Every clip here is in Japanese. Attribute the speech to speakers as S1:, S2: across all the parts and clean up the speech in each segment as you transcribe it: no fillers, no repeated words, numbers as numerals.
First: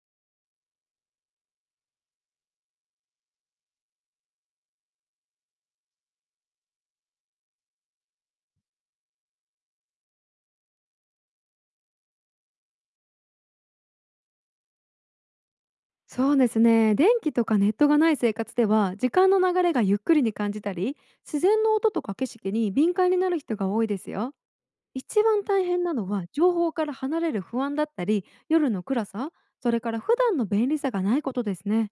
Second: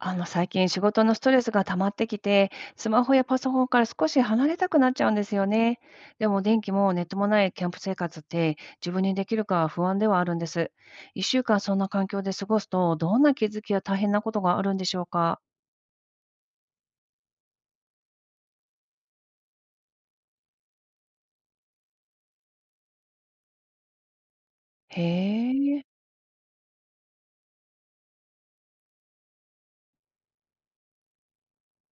S1: 最近仕事のストレスが溜まってきて、スマホやパソコンから少し離れたくなっちゃうんですよね。でも電気もネットもないキャンプ生活って自分にできるか不安ではあるんです。1週間そんな環境で過ごすと、どんな気づきや大変なことがあるんでしょうか。
S2: そうですね、電気とかネットがない生活では時間の流れがゆっくりに感じたり、自然の音とか景色に敏感になる人が多いですよ。
S1: へ
S2: 一番大変
S1: え。
S2: なのは情報から離れる不安だったり、夜の暗さ、それから普段の便利さがないことですね。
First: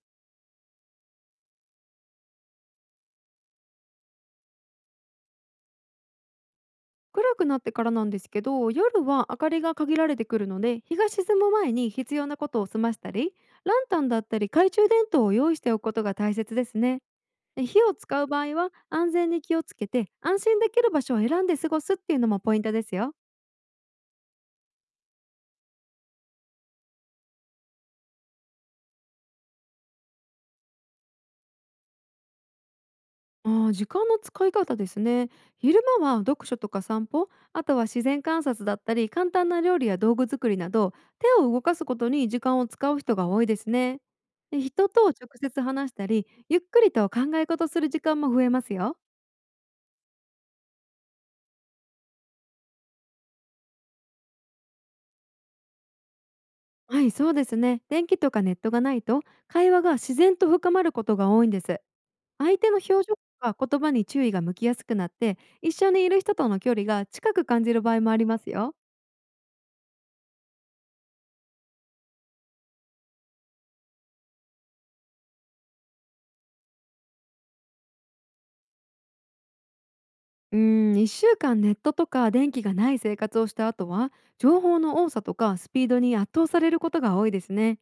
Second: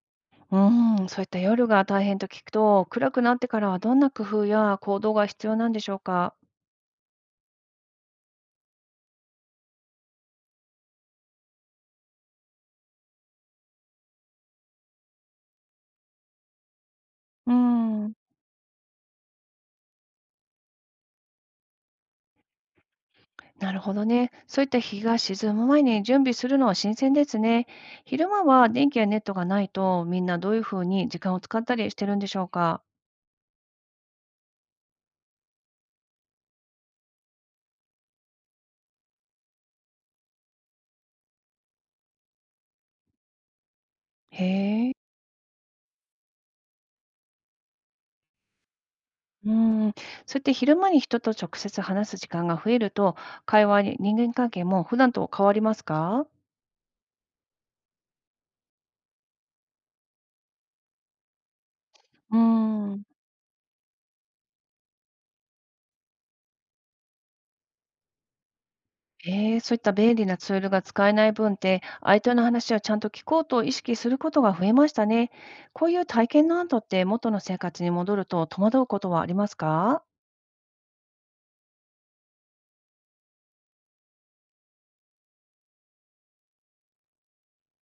S1: うん、そういった夜が大変と聞くと、暗くなってからはどんな工夫や行動が必要なんでしょうか。
S2: 暗くなってからなんですけど、夜は明かりが限られてくるので、日が沈む前に必要なことを済ましたり、ランタンだったり懐中電灯を用意しておくことが大切ですね。
S1: う
S2: で、火を
S1: ん。
S2: 使う場合は安全に気をつけて、安心できる場所を選んで過ごすっていうのもポイントですよ。
S1: なるほどね。そういった日が沈む前に準備するのは新鮮ですね。昼間は電気やネットがないと、みんなどういうふうに時間を使ったりしてるんでしょうか。
S2: 時間の使い方ですね。昼間は読書とか散歩、あとは自然観察だったり、簡単な料理や道具作りなど、手を動かすことに時間を使う人が多いですね。で、
S1: へ
S2: 人
S1: え。
S2: と直接話したり、ゆっくりと考え事する時間も増えますよ。
S1: うん。そうやって昼間に人と直接話す時間が増えると、会話に人間関係も普段と変わりますか。
S2: はい、そうですね。電気とかネットがないと、会話が自然と深まることが多いんです。
S1: う
S2: 相手の表情
S1: ん。
S2: とか言葉に注意が向きやすくなって、一緒にいる人との距離が近く感じる場合もありますよ。
S1: えー、そういった便利なツールが使えない分って、相手の話をちゃんと聞こうと意識することが増えましたね。こういう体験の後って元の生活に戻ると戸惑うことはありますか。
S2: うー1週間ネットとか電気がない生活をした後は、情報の多さとかスピードに圧倒されることが多いですね。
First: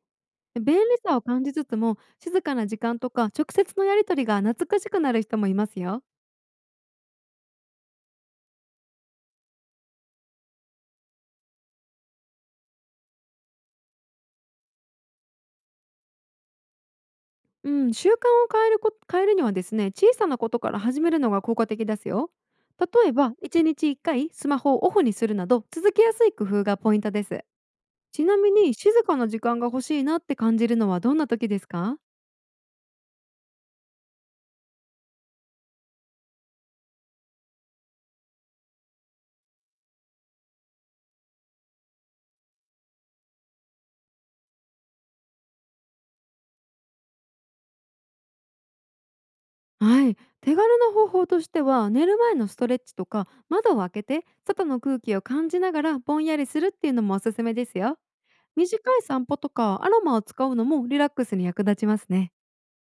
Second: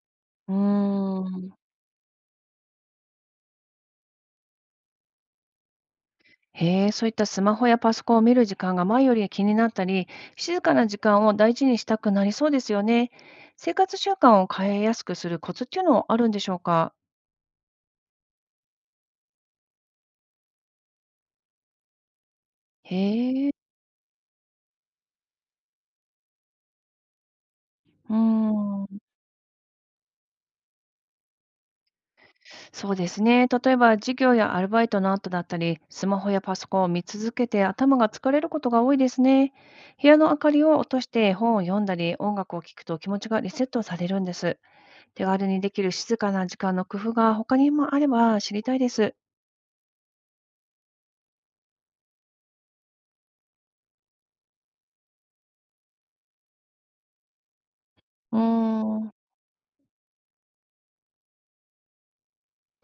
S1: う
S2: 便利さを
S1: ー
S2: 感じ
S1: ん。
S2: つつも、静かな時間とか直接のやり取りが懐かしくなる人もいますよ。
S1: へえ、そういったスマホやパソコンを見る時間が前より気になったり、静かな時間を大事にしたくなりそうですよね。生活習慣を変えやすくするコツっていうのはあるんでしょうか？
S2: うん、習慣を変えるにはですね、小さなことから始めるのが効果的ですよ。例えば
S1: へえ。
S2: 1日1回スマホをオフにするなど、続けやすい工夫がポイントです。
S1: うー
S2: ちなみに、静
S1: ん。
S2: かな時間が欲しいなって感じるのはどんな時ですか？
S1: そうですね。例えば授業やアルバイトの後だったり、スマホやパソコンを見続けて頭が疲れることが多いですね。部屋の明かりを落として本を読んだり、音楽を聴くと気持ちがリセットされるんです。手軽にできる静かな時間の工夫が他にもあれば知りたいです。
S2: はい、手軽な方法としては、寝る前のストレッチとか、窓を開けて外の空気を感じながらぼんやりするっていうのもおすすめですよ。
S1: うー
S2: 短い
S1: ん。
S2: 散歩とかアロマを使うのもリラックスに役立ちますね。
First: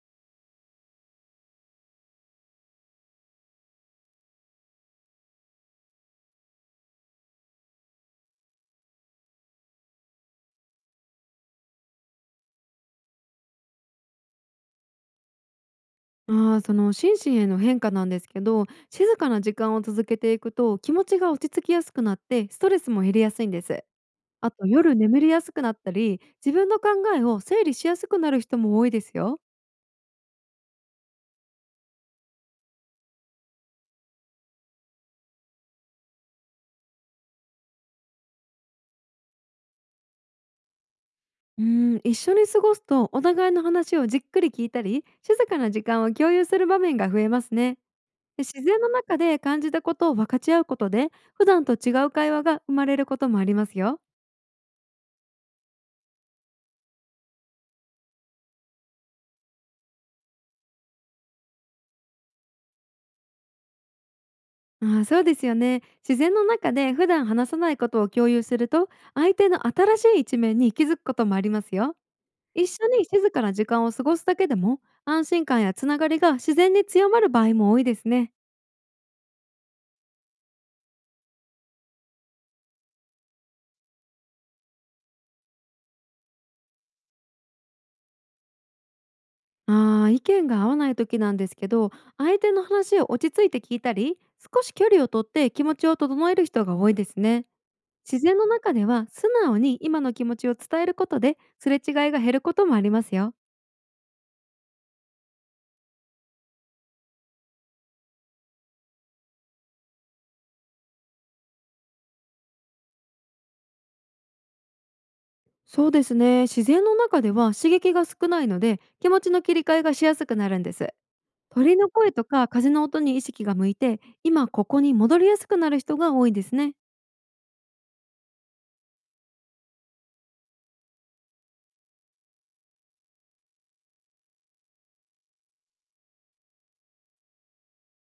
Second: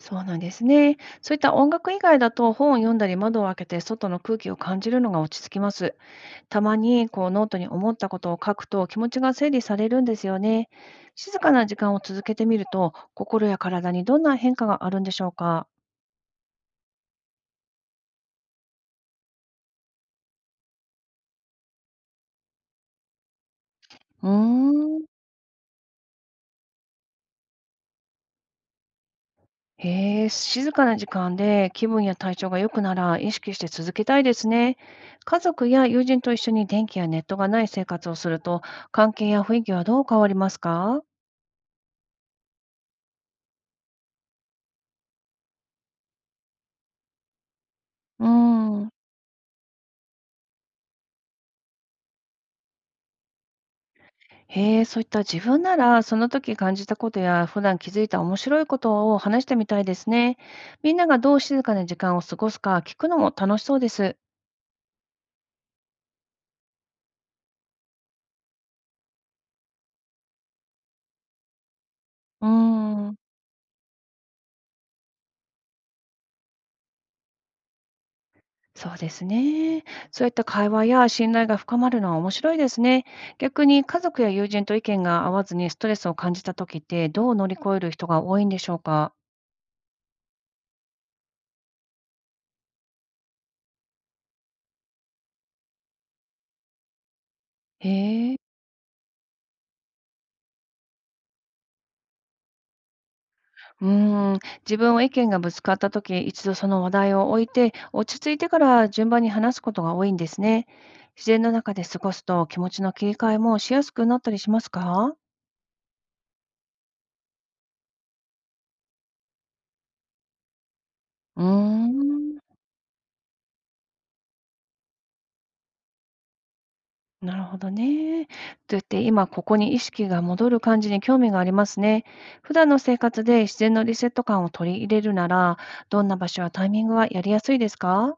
S1: そうなんですね。そういった音楽以外だと本を読んだり窓を開けて外の空気を感じるのが落ち着きます。たまにこうノートに思ったことを書くと気持ちが整理されるんですよね。静かな時間を続けてみると心や体にどんな変化があるんでしょうか。
S2: あその心身への変化なんですけど、静かな時間を続けていくと気持ちが落ち着きやすくなって、ストレスも減りやすいんです。
S1: うー
S2: あと、夜
S1: ん。
S2: 眠りやすくなったり、自分の考えを整理しやすくなる人も多いですよ。
S1: へえ、静かな時間で気分や体調が良くなら意識して続けたいですね。家族や友人と一緒に電気やネットがない生活をすると、関係や雰囲気はどう変わりますか。
S2: うん、一緒に過ごすと、お互いの話をじっくり聞いたり、静かな時間を共有する場面が増えますね。
S1: うー
S2: で、自然
S1: ん。
S2: の中で感じたことを分かち合うことで、普段と違う会話が生まれることもありますよ。
S1: へえ、そういった自分ならその時感じたことや普段気づいた面白いことを話してみたいですね。みんながどう静かな時間を過ごすか聞くのも楽しそうです。
S2: あー、そうですよね。自然の中で普段話さないことを共有すると、相手の新しい一面に気づくこともありますよ。
S1: うー
S2: 一緒に
S1: ん。
S2: 静かな時間を過ごすだけでも、安心感やつながりが自然に強まる場合も多いですね。
S1: そうですね。そういった会話や信頼が深まるのは面白いですね。逆に家族や友人と意見が合わずにストレスを感じた時ってどう乗り越える人が多いんでしょうか。
S2: 意見が合わない時なんですけど、相手の話を落ち着いて聞いたり、少し距離をとって気持ちを整える人が多いですね。
S1: へ
S2: 自
S1: え。
S2: 然の中では素直に今の気持ちを伝えることで、すれ違いが減ることもありますよ。
S1: うーん。自分は意見がぶつかった時、一度その話題を置いて、落ち着いてから順番に話すことが多いんですね。自然の中で過ごすと気持ちの切り替えもしやすくなったりしますか。
S2: そうですね。自然の中では刺激が少ないので、気持ちの切り替えがしやすくなるんです。
S1: うー
S2: 鳥の声とか
S1: ん。
S2: 風の音に意識が向いて、今ここに戻りやすくなる人が多いですね。
S1: なるほどね。とやって今ここに意識が戻る感じに興味がありますね。普段の生活で自然のリセット感を取り入れるなら、どんな場所やタイミングはやりやすいですか。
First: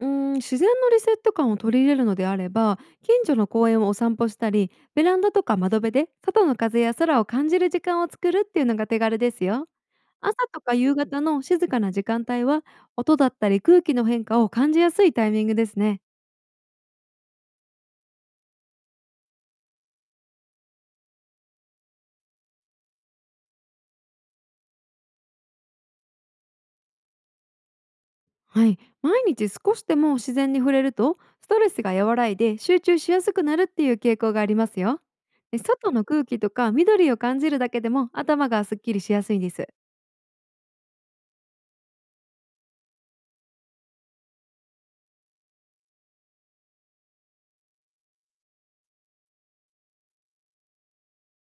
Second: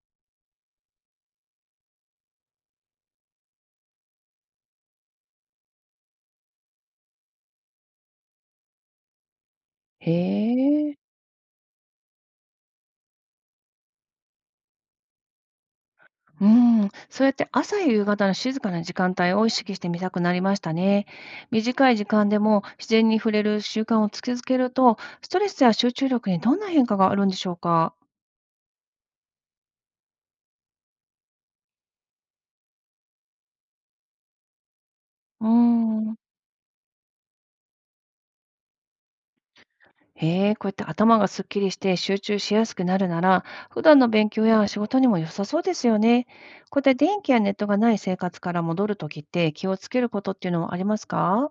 S2: 自然のリセット感を取り入れるのであれば、近所の公園をお散歩したり、ベランダとか窓辺で外の風や空を感じる時間を作るっていうのが手軽ですよ。
S1: へ
S2: 朝とか夕
S1: え。
S2: 方の静かな時間帯は、音だったり空気の変化を感じやすいタイミングですね。
S1: うん、そうやって朝や夕方の静かな時間帯を意識してみたくなりましたね。短い時間でも自然に触れる習慣をつけ続けると、ストレスや集中力にどんな変化があるんでしょうか。
S2: はい、毎日少しでも自然に触れると、ストレスが和らいで集中しやすくなるっていう傾向がありますよ。
S1: う
S2: で、外の
S1: ん。
S2: 空気とか緑を感じるだけでも頭がすっきりしやすいんです。
S1: へえ、こうやって頭がすっきりして集中しやすくなるなら、普段の勉強や仕事にも良さそうですよね。こうやって電気やネットがない生活から戻るときって気をつけることっていうのはありますか。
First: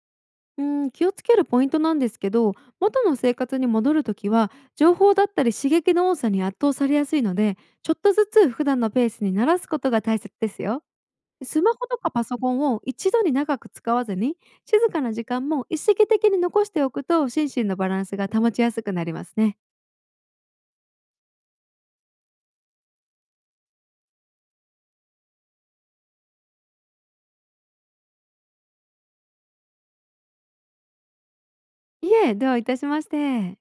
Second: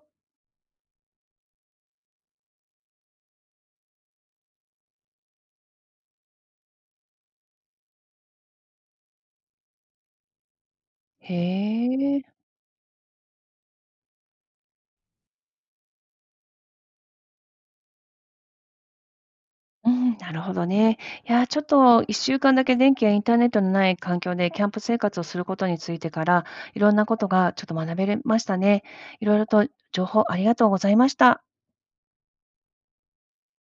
S2: うん、気をつけるポイントなんですけど、元の生活に戻るときは、情報だったり刺激の多さに圧倒されやすいので、ちょっとずつ普段のペースに慣らすことが大切ですよ。
S1: へ
S2: スマホとか
S1: え、
S2: パソコンを一度に長く使わずに、静かな時間も一時的に残しておくと、心身のバランスが保ちやすくなりますね。
S1: うん、なるほどね。いやー、ちょっと1週間だけ電気やインターネットのない環境でキャンプ生活をすることについてから、いろんなことがちょっと学べましたね。いろいろと情報ありがとうございました。
S2: いえ、どういたしまして。